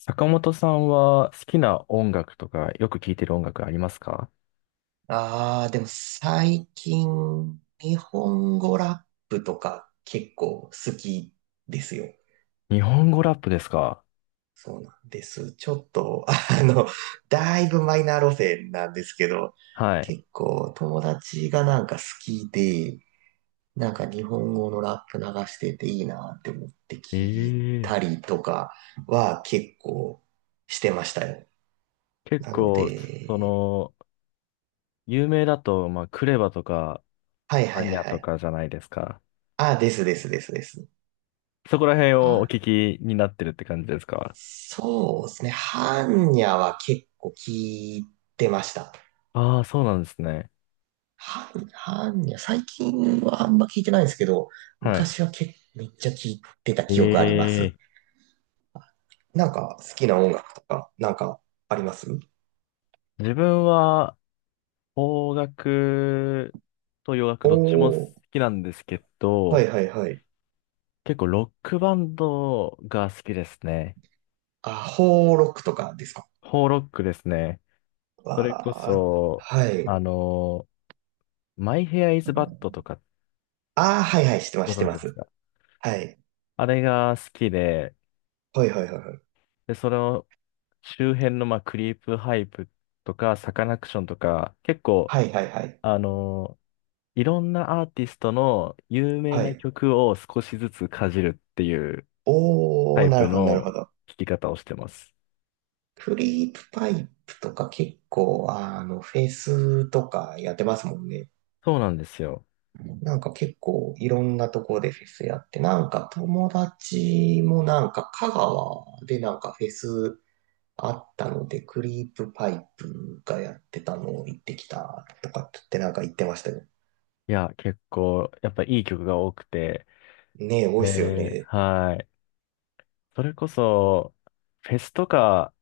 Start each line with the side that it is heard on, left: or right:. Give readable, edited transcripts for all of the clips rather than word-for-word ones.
left: 坂本さんは好きな音楽とかよく聴いてる音楽ありますか？
right: ああ、でも最近、日本語ラップとか結構好きですよ。
left: 日本語ラップですか？
right: そうなんです。ちょっと、だいぶマイナー路線なんですけど、
left: はい。
right: 結構友達がなんか好きで、なんか日本語のラップ流してていいなって思って聞い
left: え
right: た
left: え。
right: りとかは結構してましたよ。
left: 結
right: なの
left: 構、そ
right: で、
left: の、有名だと、クレバとか、
right: はいは
left: ア
right: い
left: ニ
right: はい
left: ャ
right: は
left: と
right: い。
left: かじゃないですか。
right: あ、ですですですです。
left: そこら辺をお
right: は
left: 聞きになってるって感じですか？
right: そうですね。ハンニャは結構聞いてました。
left: ああー、そうなんですね。
right: 般般若、最近はあんま聞いてないんですけど、
left: はい。
right: 昔は結めっちゃ聞いてた記憶ありま
left: え
right: す。
left: え。
right: なんか好きな音楽とか、なんかあります？
left: 自分は、邦楽と洋楽どっちも好
right: おー、
left: きなんですけ
right: はい
left: ど、
right: はいはい。
left: 結構ロックバンドが好きですね。
right: あ、ホーロックとかですか？
left: ホーロックですね。それこ
right: わー、
left: そ、
right: はい。
left: あの、マイヘアイズバッドとか、
right: あー、はいはい、知ってま
left: ご
right: す、知って
left: 存知
right: ま
left: です
right: す。
left: か？
right: はい。
left: あれが好きで、
right: はいはいはいはい。
left: で、その周辺の、クリープハイプとか、サカナクションとか、結構、
right: はいはいはい。
left: あの、いろんなアーティストの有名
right: は
left: な
right: い。
left: 曲を少しずつかじるっていうタ
right: おー、
left: イ
right: な
left: プ
right: るほど、なるほ
left: の
right: ど。
left: 聴き方をしてます。
right: クリープパイプとか結構、フェスとかやってますもんね。
left: そうなんですよ。
right: なんか結構いろんなとこでフェスやって、なんか友達もなんか香川でなんかフェスあったので、クリープパイプがやってたのを行ってきたとかって言ってなんか言ってましたよ。
left: いや、結構、やっぱいい曲が多くて、
right: ねえ、多
left: え
right: いっすよ
left: ー、
right: ね。
left: はい。それこそ、フェスとか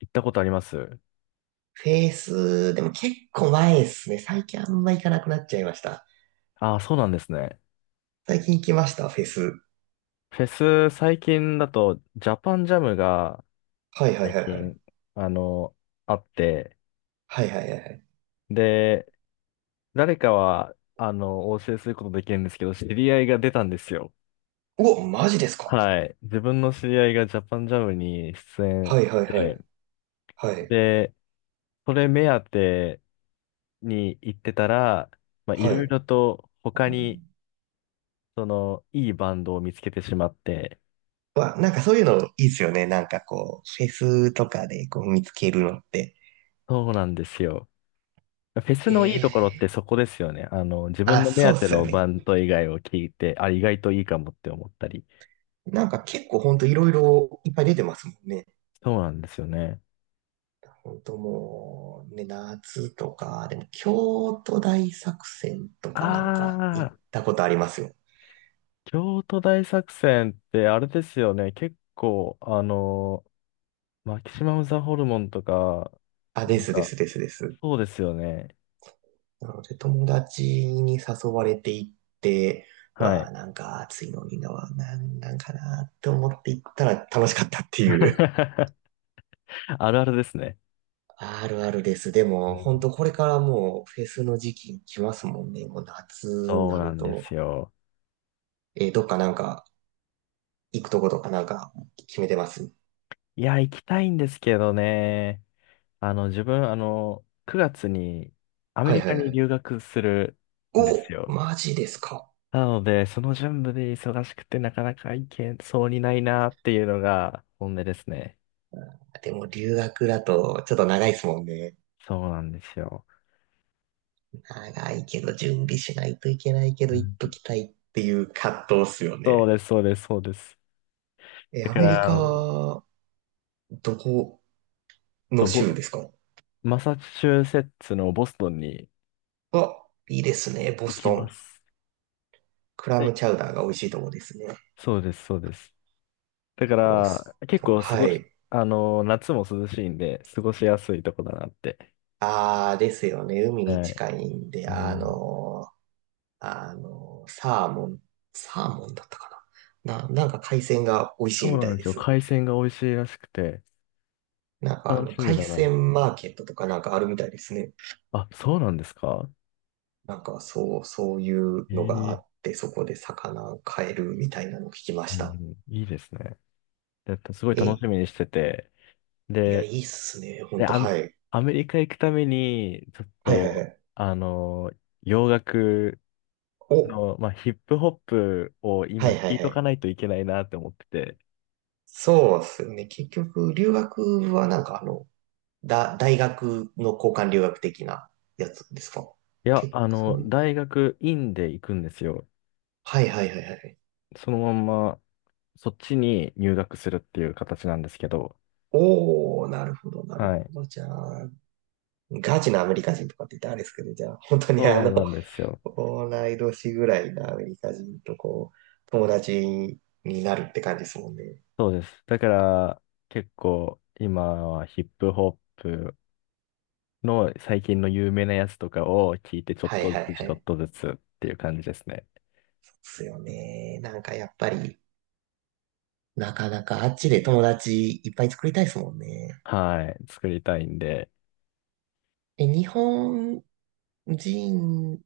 left: 行ったことあります
right: フェイス、でも結構前ですね。最近あんま行かなくなっちゃいました。
left: ああー、そうなんですね。
right: 最近行きました、フェス。
left: フェス最近だと、ジャパンジャムが
right: はいはい
left: 最
right: はいはい。
left: 近、あの、あって、
right: はいはいはいはい。
left: で、誰かは、お教えすることできるんですけど、知り合いが出たんですよ。
right: うお、マジですか？
left: はい。自分の知り合いがジャパンジャムに出演
right: はい
left: し
right: はいは
left: て、
right: い。はい。
left: で、それ目当てに行ってたら、い
right: は
left: ろい
right: い。
left: ろと他に、いいバンドを見つけてしまって、
right: まあ、なんかそういうのいいっすよね。なんかこう、フェスとかでこう見つけるのって。
left: そうなんですよ。フェス
right: え
left: のいいところって
right: え、
left: そこですよね。あの、自分
right: あ、
left: の目
right: そうっ
left: 当て
right: すよ
left: の
right: ね。
left: バンド以外を聞いて、あ、意外といいかもって思ったり。
right: なんか結構ほんといろいろいっぱい出てますもんね。
left: そうなんですよね。
right: ほんともう、ね、夏とか、でも京都大作戦とかなんか行
left: あ
right: っ
left: あ、
right: たことありますよ。
left: 京都大作戦ってあれですよね。結構、マキシマムザホルモンとか、
right: あ、で
left: なん
right: すで
left: か、
right: すですです。
left: そうですよね。
right: なので、友達に誘われていって、う
left: は
right: わ
left: い。
right: あ、なんか暑いのにな、なんなんかなって思って行ったら楽しかったっていう。
left: あるあるですね。
right: あるあるです。で
left: う
right: も、
left: ん。
right: 本当これからもうフェスの時期来ますもんね。もう夏に
left: そう
right: な
left: な
right: る
left: んです
right: と。
left: よ。
right: どっかなんか行くとことかなんか決めてます？
left: いや、行きたいんですけどね。あの、自分、9月にアメ
right: はい
left: リ
right: は
left: カ
right: いは
left: に
right: い。
left: 留学するんです
right: お、
left: よ。
right: マジですか。
left: なので、その準備で忙しくてなかなか行けそうにないなっていうのが本音ですね。
right: でも留学だとちょっと長いですもんね。
left: そうなんですよ。
right: 長いけど準備しないといけないけ
left: う
right: ど行っ
left: ん。
right: ときたいっていう葛藤っすよ
left: そう
right: ね。
left: です、そうです、そうです。
right: え、
left: だ
right: ア
left: か
right: メリカ、
left: ら、
right: どこの
left: と
right: 州
left: ボ、
right: ですか？
left: マサチューセッツのボストンに
right: あ、いいですね、ボ
left: 行
right: ス
left: き
right: ト
left: ま
right: ン。
left: す。
right: クラ
left: は
right: ム
left: い。
right: チャウダーが美味しいとこですね。
left: そうです、そうです。だか
right: ボス
left: ら、結
right: トン、
left: 構過
right: は
left: ごし、
right: い。
left: 夏も涼しいんで、過ごしやすいとこだなって。
right: あーですよね、海に
left: はい。
right: 近いんで、
left: うん。
right: サーモン、サーモンだったかな。なんか海鮮が美味しい
left: そう
right: みた
left: なん
right: い
left: で
right: で
left: すよ。
right: す。
left: 海鮮が美味しいらしくて、
right: なんか
left: 楽しみ
right: 海
left: だな。
right: 鮮マーケットとかなんかあるみたいですね。
left: あ、そうなんですか？
right: なんかそう、そういうのがあ
left: え
right: っ
left: え。
right: て、そこで魚買えるみたいなのを聞きま
left: う
right: し
left: んう
right: た。
left: ん、いいですね。だってすごい楽
right: え、
left: しみにしてて。
right: いや、
left: で、
right: いいっすね。ほん
left: で、
right: と、はい。
left: アメリカ行くために、ちょっ
right: はいはいは
left: と、
right: い。
left: あの、洋楽
right: お、
left: の、ヒップホップを
right: は
left: 今
right: いはい
left: 聞い
right: は
left: と
right: い。
left: かないといけないなって思ってて。
right: そうっすよね。結局、留学はなんか大学の交換留学的なやつですか？
left: いや、
right: 結構、
left: 大学院で行くんですよ。
right: はいはいはいはい。
left: そのまんま、そっちに入学するっていう形なんですけど。
right: おー、なるほど、なる
left: は
right: ほ
left: い。
right: ど。じゃあ、ガチなアメリカ人とかって言ったらあれですけど、じゃあ、本当に
left: そうなんですよ。
right: 同い年ぐらいのアメリカ人とこう、友達になるって感じですもんね。
left: そうです。だから、結構、今はヒップホップの最近の有名なやつとかを聞いて、ちょっ
right: はい
left: と
right: は
left: ず
right: い
left: つ、
right: は
left: ちょっ
right: い。
left: とずつっていう感じですね。
right: そうですよね。なんかやっぱり、なかなかあっちで友達いっぱい作りたいですもんね。
left: はい。作りたいんで。
right: え、日本人、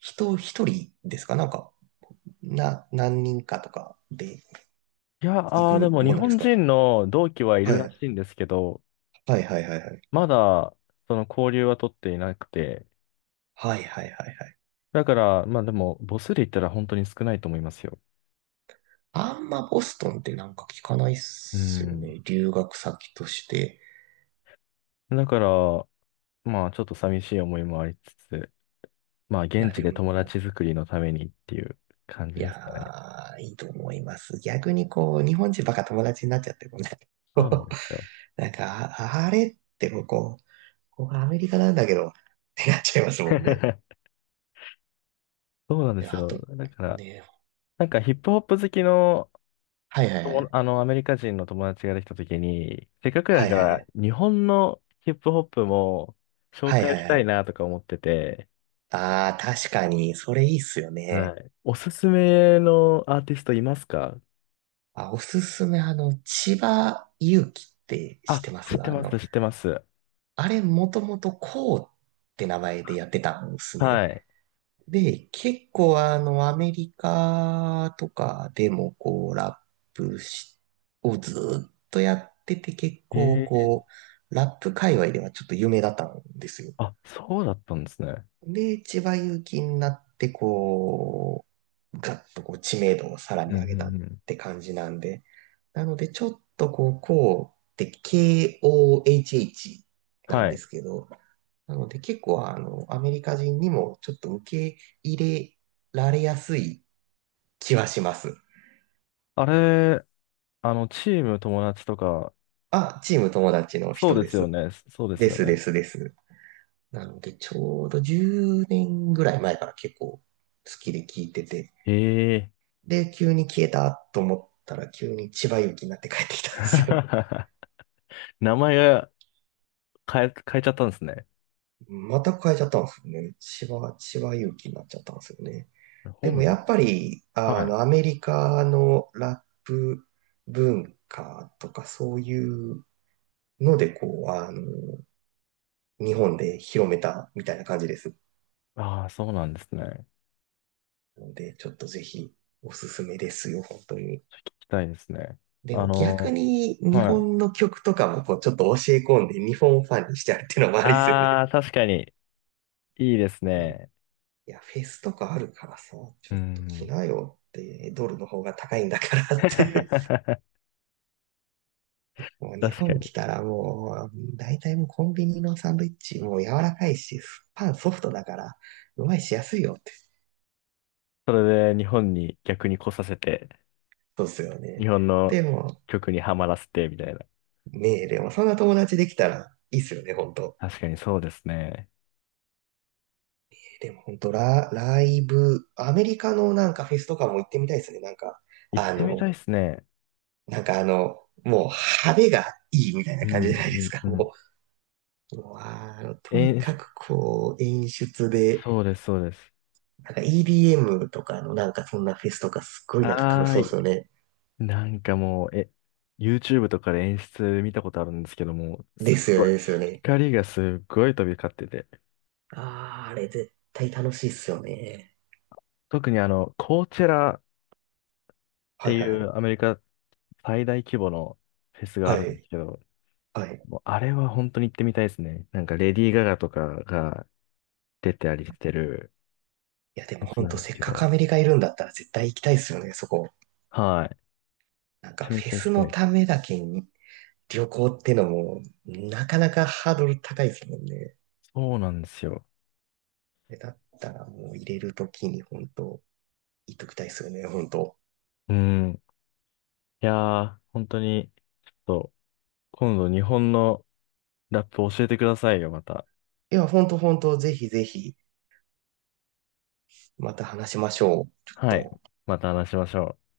right: 人一人ですか？なんか、何人かとかで
left: いや、
right: 行く
left: あーでも日
right: もんなんです
left: 本
right: か？
left: 人の同期はい
right: は
left: るら
right: い。
left: しいんですけど、
right: はいはいはいはい。
left: まだ、その交流は取っていなくて、
right: はいはいはいはい。
left: だから、まあでも、母数で言ったら本当に少ないと思いますよ。
right: あんまボストンってなんか聞かないっ
left: う
right: すよ
left: ん。
right: ね。留学先として。
left: だから、ちょっと寂しい思いもありつつ、まあ、
right: いや、
left: 現地
right: で
left: で友
right: も、
left: 達作りのためにっていう感
right: い
left: じ
right: や
left: ですかね。
right: ー、いいと思います。逆にこう、日本人ばっか友達になっちゃってもね。
left: そうなんですよ。
right: なんか、あれってこう、ここがアメリカなんだけど、ってなっちゃいますもんね。
left: そうなんで
right: で
left: す
right: あ
left: よ。
right: と、
left: だから、
right: ね、
left: なんかヒップホップ好きの、
right: はいはいは
left: 友
right: い。
left: あの、アメリカ人の友達ができたときに、せっかく
right: は
left: だ
right: い
left: か
right: は
left: ら、
right: い。
left: 日本のヒップホップも紹
right: はいは
left: 介
right: い
left: し
right: は
left: たい
right: い。
left: なとか思ってて、
right: ああ、確かに、それいいっすよね。
left: はい。おすすめのアーティストいますか？
right: あ、おすすめ、千葉祐希って知っ
left: あ、
right: てま
left: 知っ
right: す？
left: て
right: あ
left: ます、
right: の、
left: 知ってます。
right: あれ、もともとこうって名前でやってたんですね。
left: はい。
right: で、結構アメリカとかでもこう、ラップしをずーっとやってて結構
left: へえ。
right: こう、ラップ界隈ではちょっと有名だったんですよ。
left: あ、そうだったんですね。
right: で、千葉祐希になって、こう、ガッとこう知名度をさら
left: うん
right: に
left: う
right: 上げたっ
left: んうん。
right: て感じなんで、なので、ちょっとこう、こうって KOHH な
left: は
right: んで
left: い。
right: すけど、なので結構アメリカ人にもちょっと受け入れられやすい気はします。
left: あれ、チーム友達とか、
right: あ、チーム友達の
left: そう
right: 人
left: で
right: で
left: すよ
right: す。
left: ね。そうです
right: で
left: よ
right: すで
left: ね。
right: すです。なので、ちょうど10年ぐらい前から結構好きで聞いてて、
left: へえ。
right: で、急に消えたと思ったら、急に千葉勇気になって帰ってきたんですよ。
left: 名前が変えちゃったんですね。
right: また変えちゃったんですよね。千葉勇気になっちゃったんですよね。で
left: 本
right: もや
left: 名。
right: っぱり、
left: はい。
right: アメリカのラップ文化とかそういうので、こう、日本で広めたみたいな感じです。
left: ああ、そうなんですね。聞
right: ので、ちょっとぜひおすすめですよ、本当に。
left: きたいですね。
right: で
left: あ
right: も逆
left: の、
right: に日
left: はい。
right: 本の曲とかもこうちょっと教え込んで日本ファンにしちゃうっていうのもありですよね。
left: ああ、確かに、いいですね。
right: いや、フェスとかあるからさ、
left: う
right: ちょっと着
left: ん。
right: なよって、ドルの方が高いんだから って。もう日
left: 確か
right: 本
left: に。
right: 来たらもう、大体もうコンビニのサンドイッチ、もう柔らかいし、パンソフトだから、うまいしやすいよって。
left: それで日本に逆に来させて、
right: そうっすよ
left: 日
right: ね。
left: 本の
right: でも、
left: 曲にはまらせて、みたいな。
right: ねえ、でもそんな友達できたらいいっすよね、ほんと。
left: 確かにそうですね。
right: でもほんと、ライブ、アメリカのなんかフェスとかも行ってみたいですね。なんか、
left: 行っ
right: あ
left: てみた
right: の、
left: いですね。
right: なんかあの、もう派手がいいみたい
left: う
right: な感じ
left: んう
right: じゃないです
left: ん
right: か。
left: うんうん。
right: もうと
left: え
right: にか
left: ー、
right: くこう、演出で、
left: そうです、そうです。
right: なんか EDM とかのなんかそんなフェスとかすっごいなんか楽し
left: あー
right: そうです
left: い。
right: よね。
left: なんかもう、YouTube とかで演出見たことあるんですけども、す
right: で
left: っ
right: すよ
left: ご
right: ね、
left: い、
right: ですよね。
left: 光がすっごい飛び交ってて、
right: ああ、あれ絶対楽しいっすよね。
left: 特にあの、コーチェラっ
right: は
left: て
right: い
left: い
right: は
left: う
right: い。
left: アメリカ最大規模のフェスが
right: は
left: あるんで
right: い。
left: すけど、
right: はい。
left: もうあれは本当に行ってみたいですね。なんかレディー・ガガとかが出てたりしてる
right: いやで
left: フ
right: も
left: ェス
right: ほん
left: なん
right: と
left: です
right: せっ
left: け
right: かく
left: ど、
right: アメリカいるんだったら絶対行きたいっすよね、そこ。
left: は
right: なんか
left: い。め
right: フェ
left: ちゃめちゃ行
right: ス
left: きた
right: の
left: いで
right: た
left: す。
right: めだけに旅行ってのもなかなかハードル高いですもんね。
left: そうなんですよ。
right: だったらもう入れるときに本当言っときたいっすよね、本当。
left: うん。いやー、本当に、そう、今度日本のラップ教えてくださいよ、また。
right: いやほんとほんと、本当本当ぜひぜひ。また話しましょう。ちょっ
left: はい。
right: と。
left: また話しましょう。